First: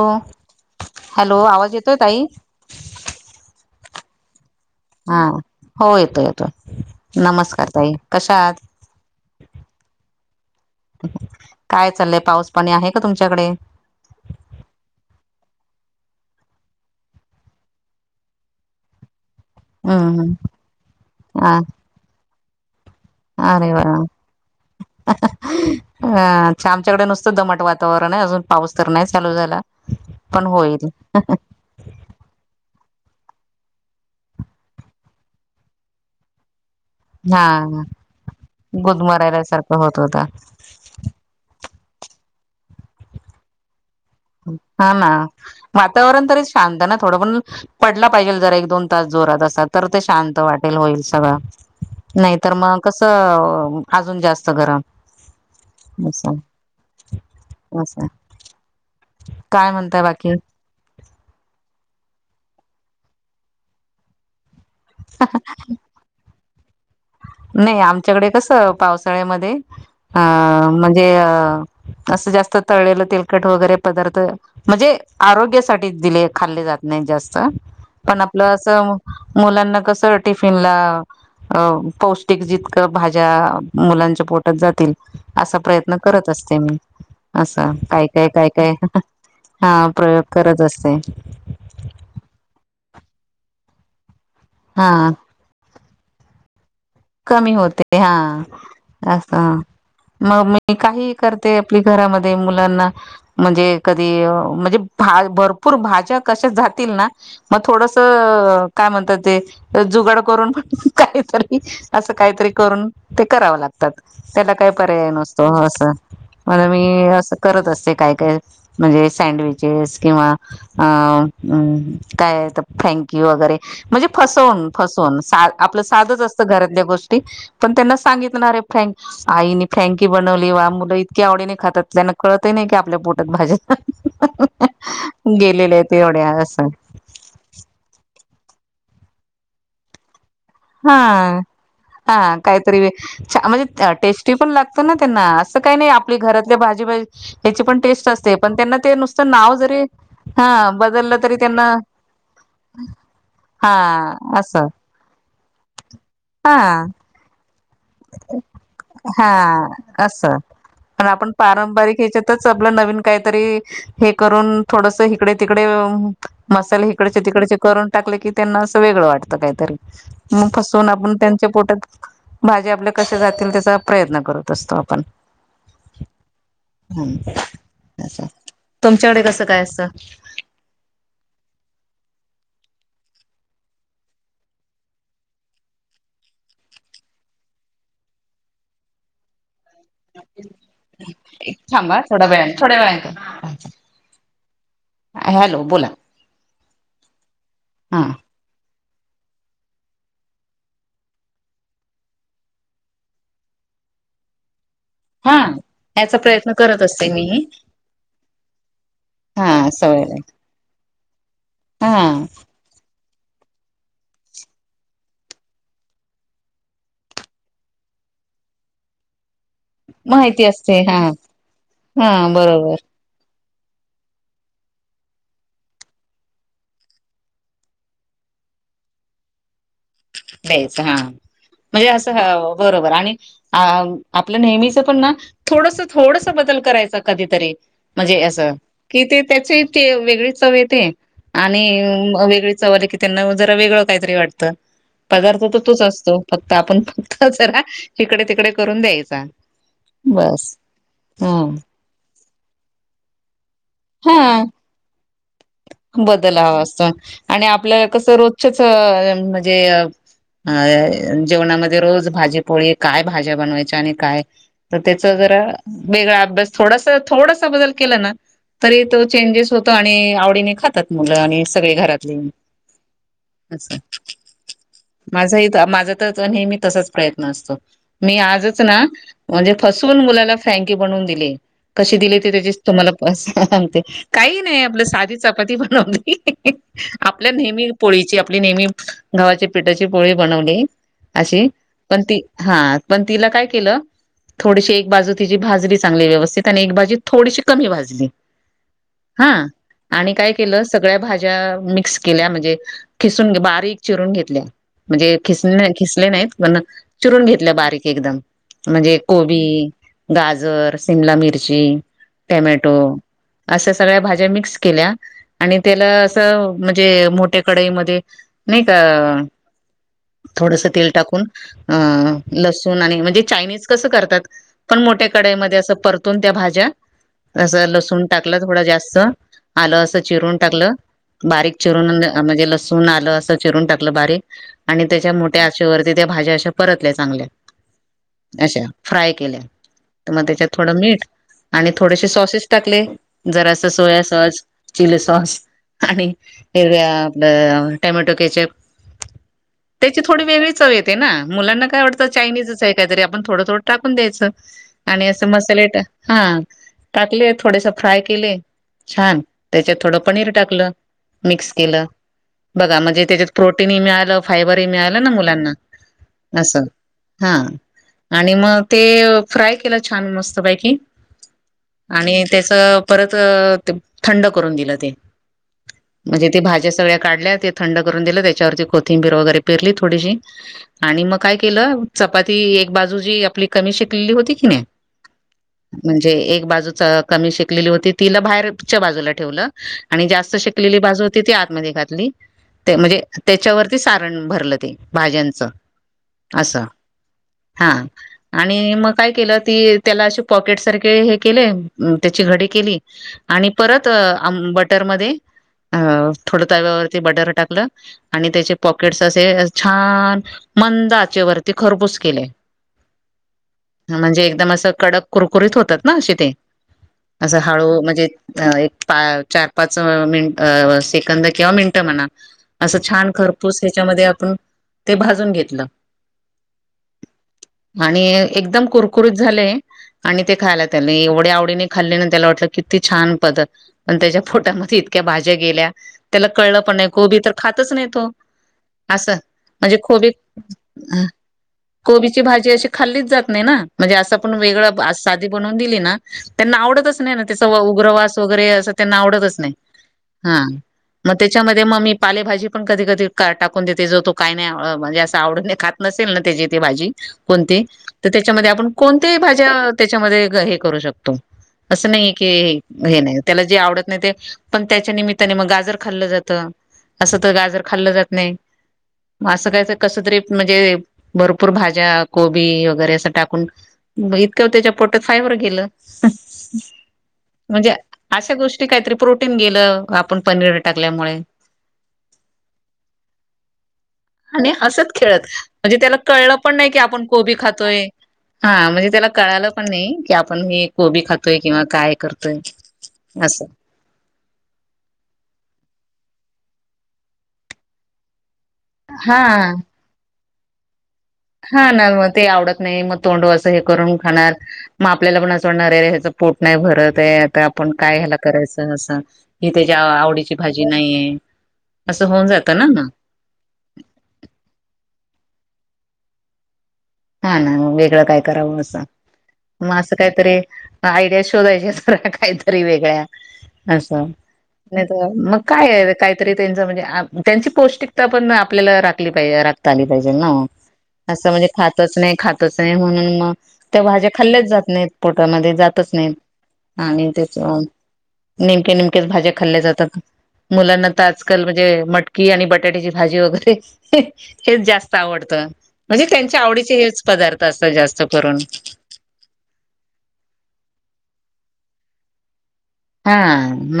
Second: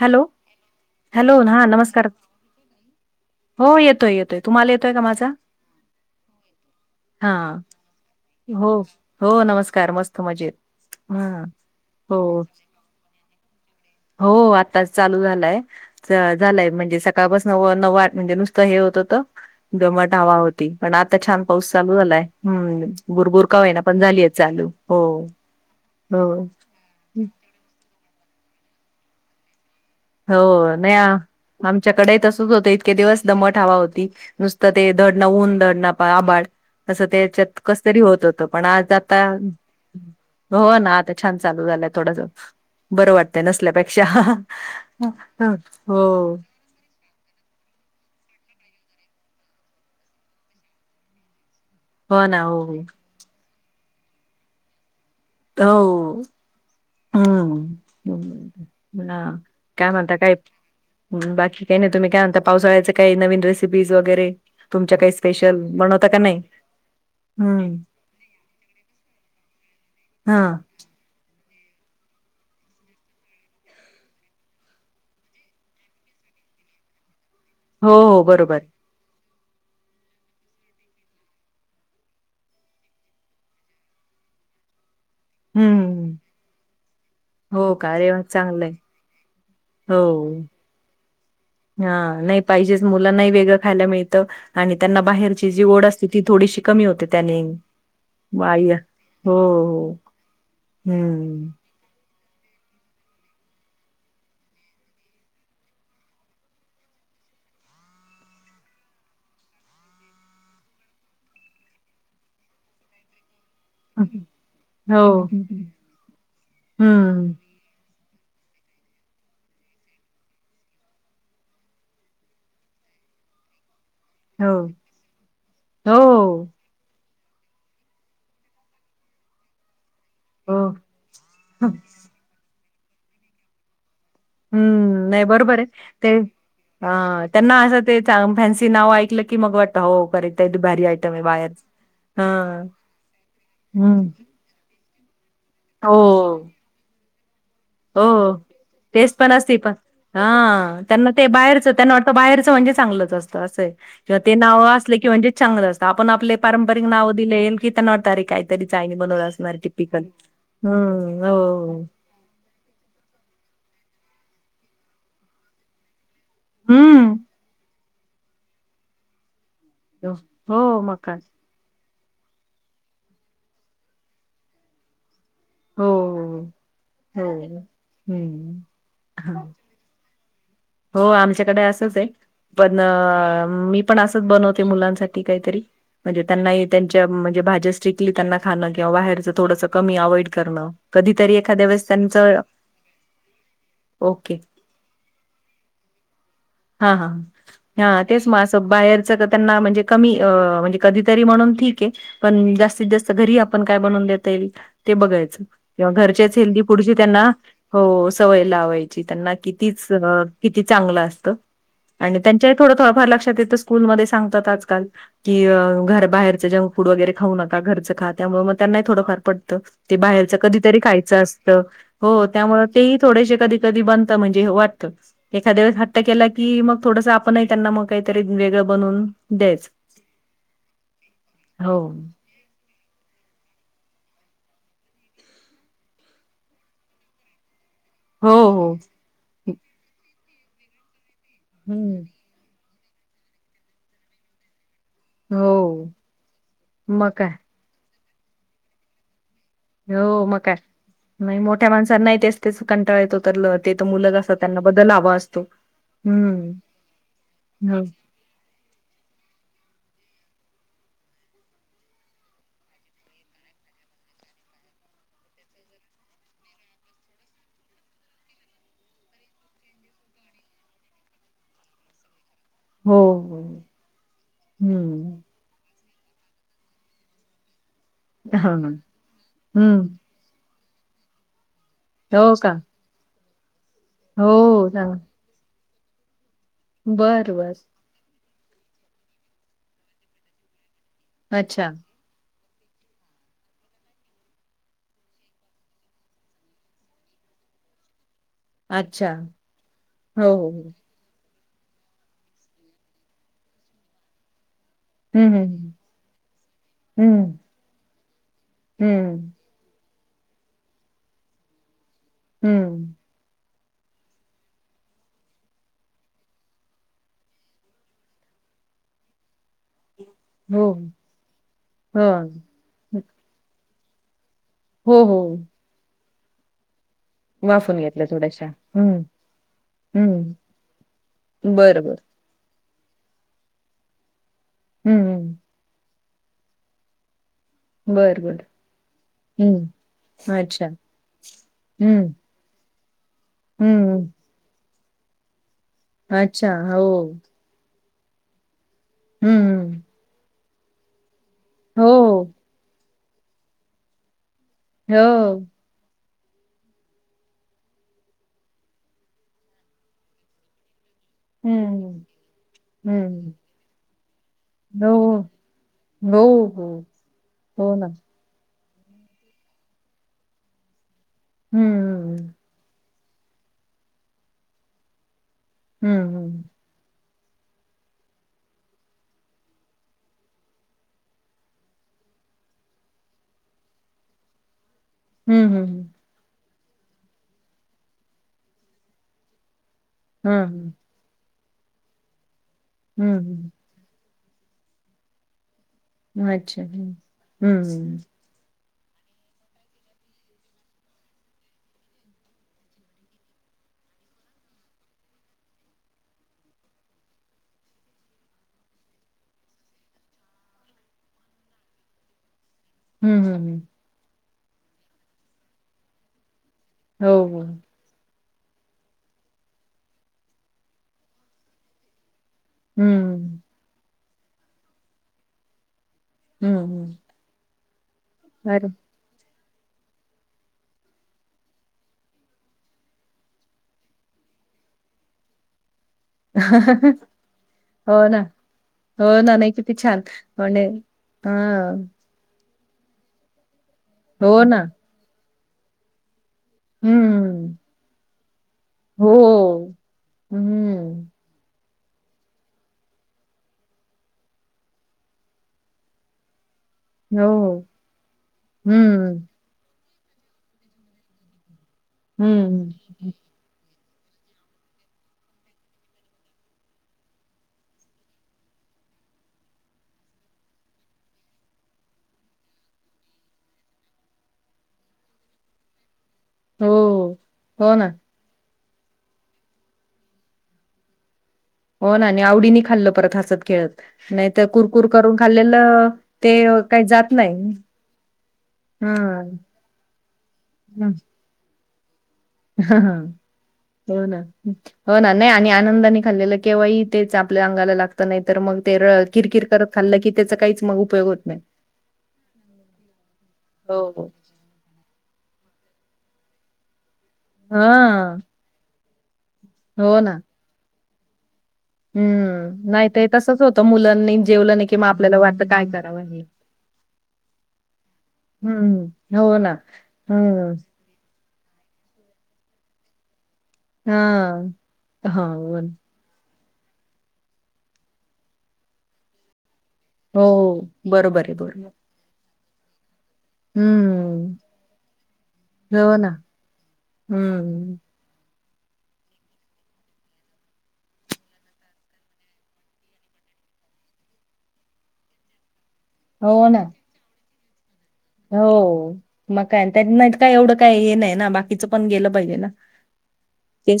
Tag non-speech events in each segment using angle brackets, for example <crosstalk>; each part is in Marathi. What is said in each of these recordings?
हॅलो हॅलो ह आवाज येतोय नमस्कार. ताई हो येतय येतोय तुम्हाला येत. हा हो येतो येतो हा नमस्कार ताई कशा आहात. हो हो नमस्कार मस्त मजेत. हा काय चाललंय हो पाऊस पाणी आहे का तुमच्याकडे. हो आत्ताच चालू झालाय. झालंय म्हणजे सकाळपास न नववाठ म्हणजे नुसतं हे होत होत. गमट हम्म हवा होती पण आता छान अ पाऊस चालू झालाय. हम्म बुरबुरका अरे होईना वा पण झालीय चालू हो अ हो. आमच्याकडे नुसतं दमट वातावरण आहे अजून पाऊस तर नाही चालू झाला. पण हो होईल नाही आमच्याकडे तसच होतं इतके दिवस दमट हवा होती. नुसतं ते दड ना ऊन दड ना आबाळ तं हा त्याच्यात कस तरी होत होतं पण आज आता गुदमरायल्यासारखं होत होता हो ना आता. छान चालू झा थोडस बरं वाटतंय नसल्यापेक्षा हा हो वातावरण तरी शांत ना थोडं पण पडला पाहिजे जर एक दोन तास जोरात असा तर ते शांत वाटेल होईल सगळं. हो नाही ना तरर हो मग कसं अजून जास्त गरम. हो असं हम् असं ला काय म्हणताय म्हणता बाकी काय बाकी काही नाही तुम्ही काय म्हता पावसाळ्याचे काही नवीन रेसिपीज वगैरे तुमच्या काही स्पेशल बनत का नाही. हम्म नाही आमच्याकडे कसं पावसाळ्यामध्ये अ हा म्हणजे अ असं जास्त तळेलं तिलकट वगैरे पदार्थ म्हणजे आरोग्यासाठी दिले खाल्ले जात नाही जास्त. हो पण हो आपलं बरोबर असं मुलांना कस टिफिनला अ पौष्टिक जितक भाज्या मुलांच्या पोटात जातील असा प्रयत्न हम्म. करत असते मी असं हो का? काय अरे वाह! काय काय काय. चांगलंय. हा प्रयोग करत असते. हा नाही पाहिजेच मुलांना वेगळं खायला मिळतं आणि हा त्यांना बाहेर ची जी असते ती थोडीशी कमी होते. त्याने. कमी होते हा बाह्य अस हो, हो. मग मी काही हम्म. करते आपली घरामध्ये मुलांना म्हणजे कधी म्हणजे भा भरपूर भाज्या कशा जातील ना मग थोडस काय म्हणतात ते जुगड करून काहीतरी असं काहीतरी करून ते करावं लागत त्याला काय पर्याय हो. नसतो असं म्हण मी हम्म. असं करत असते काय काय म्हणजे सँडविचेस किंवा अ् काय तर फ्रँक्की वगैरे म्हणजे हो. फसवून फसवून आपलं हो, साधच असतं घरात गोष्टी पण त्यांना सांगित आरे फ्रान्स फ्रँकी बनवली हो. वा मुलं इतकी आवडीने खातात त्यांना कळतही नाही की आपल्या पोटात भाज्यात हम्म नाही बरोबर आहे ते एवढ्या असं ह त्यांना असं ते फॅन्सी नाव ऐकलं की मग वाटत हो करायच हा हा हां. कायतरी छ म्हणजे हम्म. टेस्टी ते पण लागत ना त्यांना असं काही नाही आपली हो. घरातल्या भाजीबाजी हची पण हो टेस्ट असते पण त्यांना ते तेच नुसतं पण नाव असते पण जरी हा बदललं तरी त्यांना बाहेरंच म्हणजे चांगल असत हा असंंय ते असं नवं की म्हणजे चांगलं असत आपण आपले हा पारंपरिक नाव दिले किता न तारीे काहीतरी चायणी बनवलं असणार हा टिपिकल असं हम्म हो आप नवीन काहीतरी हे करून थोडस इकडे तिकडे मसाले हकडे हम्म त टाक क त्यांना अस वेगळ वाटत काहीतरी मग हो फासून काय पोटात भाजी आपल्या कश जातील त्याचा प्रयत्न करत असतो आपण हो हो हो. हम्म तुमच्याकडे हा. कसं काय असतं. हो आमच्याकडे असंच आहे पण मी पण असंच बनवते मुलांसाठी काहीतरी म्हणजे त्यांना त्यांच्या म्हणजे भाज्या स्ट्रिकली त्यांना खाणं किंवा बाहेरचं थोडंसं क अवोइड करण कधीतरी एा थांबा देवस्थानच थोडा वेळाने थोड्या वेळाने ओके हॅलो बोला हा हा हा तेच मग असं बाहेर म्हणजे क म्हणजे कधीतरी म्हणून ठीक आहे. पण जास्तीत जास्त घरी आपण काय बनवून देता येईल ते हा बघायचं किंवा ह्याचा घरच्याच प्रयत्न हेल्दी करत पुढची असते मी त्यांना हो सवय ला लावायची त्यांना हा कितीच सवय किती चांगलं असतं हा आणि त्यांच्याही थोड, थोड फार लक्षात येत स्कूलमध्ये सांगतात आज काल कि घराबाहेरच जंक फूड वगैरे खाऊ नका घरचं खा त्यामुळे मग त्यांनाही थोडं फार पड ते बाहेरच माहिती कधीतरी असते हा खायचं असत हा हो त्यामुळे बरोबर ते थोडेसे कधी, कधी बनता एखाद्या वेळेस हट्ट केला कि मग थोडस आपणही त्यांना मग काहीतरी वेगळं बनवून द्यायच. द्यायचं हा म्हणजे असं बरोबर आणि अ आपलं नेहमीचं पण ना थोडस, थोडस बदल करायचा कधीतरी म्हणजे हो असं कि ते त्याचे ते वेगळीच चव येते. आणि हो वेगळी चव आले की त्यांना जरा वेगळं काहीतरी वाटत. पदार्थ तर तोच हो असतो फक्त आपण मग फक्त काय जरा इकडे, तिकडे करून द्यायचा. हो मग बस काय नाही हं. मोठ्या माणसांना नाही तेच, तेच कंटाळ येतो तर ते तर मुलग असं हां. त्यांना बदल हवा असतो. बदल हम्म हवा असतो आणि आपल्या हो कसं रोजच्याच म्हणजे. अ जेवणामध्ये रोज भाजीपोळी काय भाज्या बनवायच्या आणि काय तर त्याचा जरा वेगळा अभ्यास थोडासा, थोडसा बदल केलाना. तरी तो चेंजेस होतो आणि आवडीने खातात मुलं आणि सगळी घरातली. हो, हो. माझा इथ माझा तर हे मी तसाच प्रयत्न असतो. मी हा आजच ना म्हणजे हम्म फसवून मुलाला फ्रँकी बनवून दिली कशी दिली ते हो त्याची का तुम्हाला सांगते. काही नाही हो आपलं सांग साधी चपाती बनवली बर आपल्या बर नेहमी पोळीची आपली नेहमी गावाची पिठाची पोळी बनवली अशी अच्छा पण ती हा पण तिला काय केलं थोडीशी एक बाजू तिची भाजली चांगली व्यवस्थित आणि एक बाजी थोडीशी कमी भाजली अच्छा. हा आणि हो काय हो हो केलं सगळ्या भाज्या मिक्स केल्या म्हणजे खिसून बारीक चिरून घेतल्या. म्हणजे हम्म खिसले नाही, खिसले नाहीत पण चिरून हम्म घेतल्या बारीक एकदम म्हणजे हम्म कोबी, गाजर, शिमला मिरची, हम्म टोमॅटो हम्म असा सगळ्या भाज्या मिक्स केल्या आणि त्याला असं म्हणजे मोठ्या कडाईमध्ये नाही का हो थोडस तेल टाकून अ हो लसूण आणि म्हणजे चायनीज कसं करतात? पण हो मोठ्या हो कढईमध्ये असं परतून त्या भाज्या असं वाफून लसूण घेतल्या टाकल थोड्याशा थोडा जास्त हम्म. लं अस हम्म. चिरून टाकलं बारीक बरं चिरून बरं. म्हणजे लसूण आलं अस चिरून टाकलं बारीक आणि त्याच्या हम्म. मोठ्या आचेवरती त्या भाज्या अशा परतल्या चांगल्या बरं बरं. तशा फ्राय केल्या. हम्म. तर मग त्याच्यात अच्छा. थोडं मीठ आणि थोडेसे हम्म. सॉसेस टाकले. जरा असं सोया हम्म. सॉस, चिली सॉस आणि अच्छा. हो. हेर्या आपलं टोमॅटो केचप. हम्म.. त्याची थोडी वेगळी चव येत आहे ना मुलांना काय हो. वाटतं चायनीजच आहे. काहीतरी आपण थोड, थोड टाकून द्यायचं आणि अस हो. मसाले हा टाकले थोडेस फ्राय केले छान त्याच्यात थोडं पनीर टाकल मिक्स केलं हम्म. बघा म्हणजे हम्म. त्याच्यात प्रोटीनही मिळालं फायबरही हो. मिळालं ना मुलांना हो, असं हा. हो. ना. आणि मग ते फ्राय केलं छान मस्त पैकी हम्म. आणि त्याच परत थंड करून दिलते. हम्म. म्हणजे ती भाज्या सगळ्या काढल्या ते थंड करून दिल त्याच्यावरती कोथिंबीर वगैरे पिरली थोडीशी आणि मग काय केलं चपाती एक बाजूजी आपली कमी शेकलेली होती की नाही <inaudible> म्हणजे एक बाजूच कमी शेकलेली होती तिला बाहेरच्या बाजूला ठेवलं, आणि जास्त हं. शेकलेली बाजूला होती ती आतमध्ये घातली म्हणजे हं. हं. हां, हं. हं, त्याच्यावर, ते सारण भरलं ते भाज्यांचं, अच्छा असं हा हम्म, आणि मग काय केलं ती त्याला असे पॉकेट सारखे हे केले त्याची घडी केली, आणि परत बटर मध्ये अ थोडं ताव्यावरती बटर टाकलं. आणि त्याचे पॉकेट्स असे छान, मंद आचेवरती खरपूस केले. हम्, म्हणजे एकदम असं कडक कुरकुरीत होतात ना अशी ते हो, असं हो. हळू म्हणजे, अ एक पा चार पाच मिनट सेकंद किंवा मिनिट म्हणा, असं हं. छान हं. खरपूस ह्याच्यामध्ये आपण ते भाजून घेतलं. हं, हं. आणि एकदम अरे कुर, त झाले आणि ते खायला त्या एवढ्या आवडीने खाल्ले त्याला वाटलं किती छान, त्याच्या पोटामध्ये इतक्या भाज्या गेल्या, त्याला कळलं पण नाही को बी तर खातच नाही हो तो, ना. असं हो ना, नाही किती म्हणजे छान खबी म्हणजे हां. खबी, ती भाजी अशी खाल्ली जात नाही म्हणजे अस आपण हो ना. वेगळ साधी बनवुन दिली ना, त्यांना आवडतच नाही ना त्याचा हं. उग्रवास वगैरे, मग त्यांना आवडतच नाही, हो. ह हं. मग त्याच्या मध्ये, ते मग मी पालेभाजी पण कधी कधी टाकून देते जो तो काही नाही म्हणजे असं आवड नाही खात नसेल ना त्याची ती भाजी, कोणती, हो. तर त्याच्यामध्ये आपण कोणत्या हं. भाज्या त्याच्यामध्ये हे करू शकतो. असं नाही की, हं. हे नाही त्याला जे आवडत नाही ते, पण त्याच्या निमित्ताने मग गाजर खाल्लं जातं, असं तर गाजर खाल्लं जात नाही. असं काय कस तरी म्हणजे भरपूर भाज्या कोबी वगैरे असं टाकून, मग इतकं त्याच्या पोटात फायबर गेलं. हो, म्हणजे हो ना. अशा गोष्टी काहीतरी प्रोटीन गेलं आपण पनीर टाकल्यामुळे, हो ना नाही आवडीनी खाल्ल परत हसत खेळत नाहीत आणि कुरकुर असंच करून खेळत म्हणजे खाल्लेलं, त्याला ते कळलं पण नाही की काही आपण जात कोबी नाही. खातोय हा म्हणजे त्याला हां. कळालं पण नाही की आपण हे कोबी खातोय किंवा काय करतो. हा- हा हो ना हो ना नाही आणि आनंदाने खाल्लेलं केव्हाही तेच आपल्या अंगाला लागत नाही तर मग, ते हा किरकिर करत खाल्लं की त्याचा काहीच मग उपयोग होत नाही. हा ना मग ते आवडत नाही मग तोंड असं हे करून हो. खाणार, मग आपल्याला पण असं वाडणाररे ह्याच पोट नाही भरत आहे आता आपण काय ह्याला हां. करायचं असं, ही त्याच्या हो ना. आवडीची भाजी नाहीये, असं होऊन जातं ना हम्म मग. नाही ती तसच होतं मुलांनी जेवलं नाही कि मग आपल्याला वाटत काय करावं हे हा ना मग वेगळं काय करावं असं हम्म, हो ना. मग असं काहीतरी हम्म, आयडिया शोधायच्या सारखं काहीतरी वेगळ्या असं हां. नाही तर हां, मग हो ना. काय काय हां त्यांची म्हणजे त्यांची पौष्टिकता पण आपल्याला राखली पाहिजे राख खाल्ली पाहिजे हो, ना बरोबर असं आहे, म्हणजे बरोबर. खातच नाही खातच नाही म्हणून मग त्या भाज्या हम्म, खाल्ल्याच जात नाहीत पोटामध्ये जातच हो ना. नाहीत आणि त्याच हम्म, नेमक्या नेमक्याच भाज्या खाल्ल्या जातात. मुलांना तर आजकाल म्हणजे मटकी आणि बटाट्याची भाजी वगैरे हेच जास्त आवडतं म्हणजे त्यांच्या हो ना. आवडीचे हेच पदार्थ असतात जास्त करून हो, मग काय त्या नाही काय एवढं काय हे नाही ना बाकीचं पण गेलं पाहिजे ना हा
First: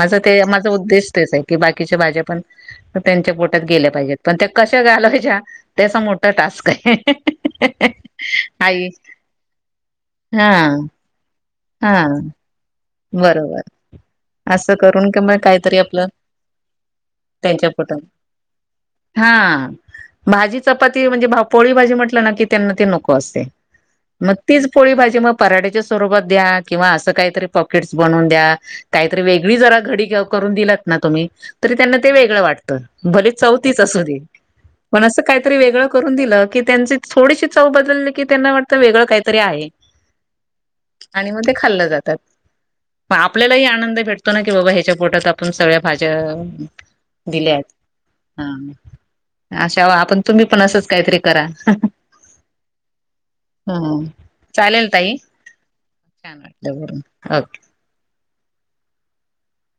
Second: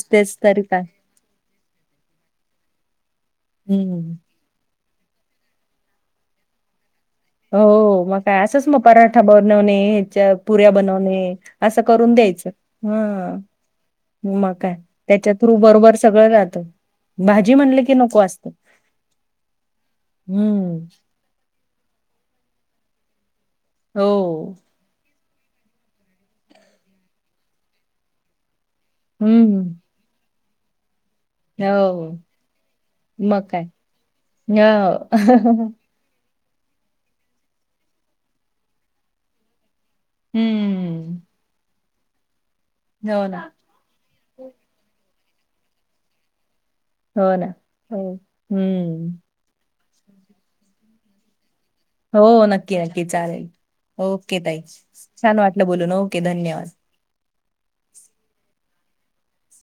माझ ते तरी माझा काय. उद्देश तेच आहे की बाकीच्या भाज्या पण त्यांच्या पोटात गेल्या पाहिजेत हम्म, पण त्या कशा घालवायच्या ते असा मोठा टास्क आहे. हो हो मग काय असंच मग आई पराठा बनवणे हेच्या हा पुऱ्या बनवणे. असं हा करून द्यायचं हम्म. बरोबर मग काय असं करून कि त्याच्या मग थ्रू काहीतरी बरोबर आपलं सगळं जातं. भाजी त्यांच्या म्हणले की पोटात नको असतं. हा भाजी हम्म. चपाती म्हणजे भा पोळी भाजी म्हटलं ना की त्यांना ते नको असते मग हो. तीच पोळी भाजी मग पराठ्याच्या स्वरूपात द्या किंवा असं काहीतरी पॉकेट्स बनवून द्या. काहीतरी वेगळी हम्म. जरा घडी करून दिलात ना तुम्ही तरी त्यांना हो. ते वेगळं वाटत भले मग चव काय. तीच असू दे पण हो. असं काहीतरी वेगळं करून दिलं की त्यांची थोडीशी चव बदलली की त्यांना वाटतं वेगळं काहीतरी आहे. <inaudible> हम्म. आणि मग ते खाल्लं जातात. म हो ना. आपल्यालाही आनंद भेटतो ना की बाबा ह्याच्या पोटात आपण सगळ्या भाज्या हो ना. दिल्या हो. आहेत हम्म. ह <inaudible> अशा वा आपण तुम्ही पण असंच काहीतरी करा. हो नक्की नक्की चालेल ओके ताई छान वाटलं बोलून ओके छान धन्यवाद. वाटलं <unintelligible>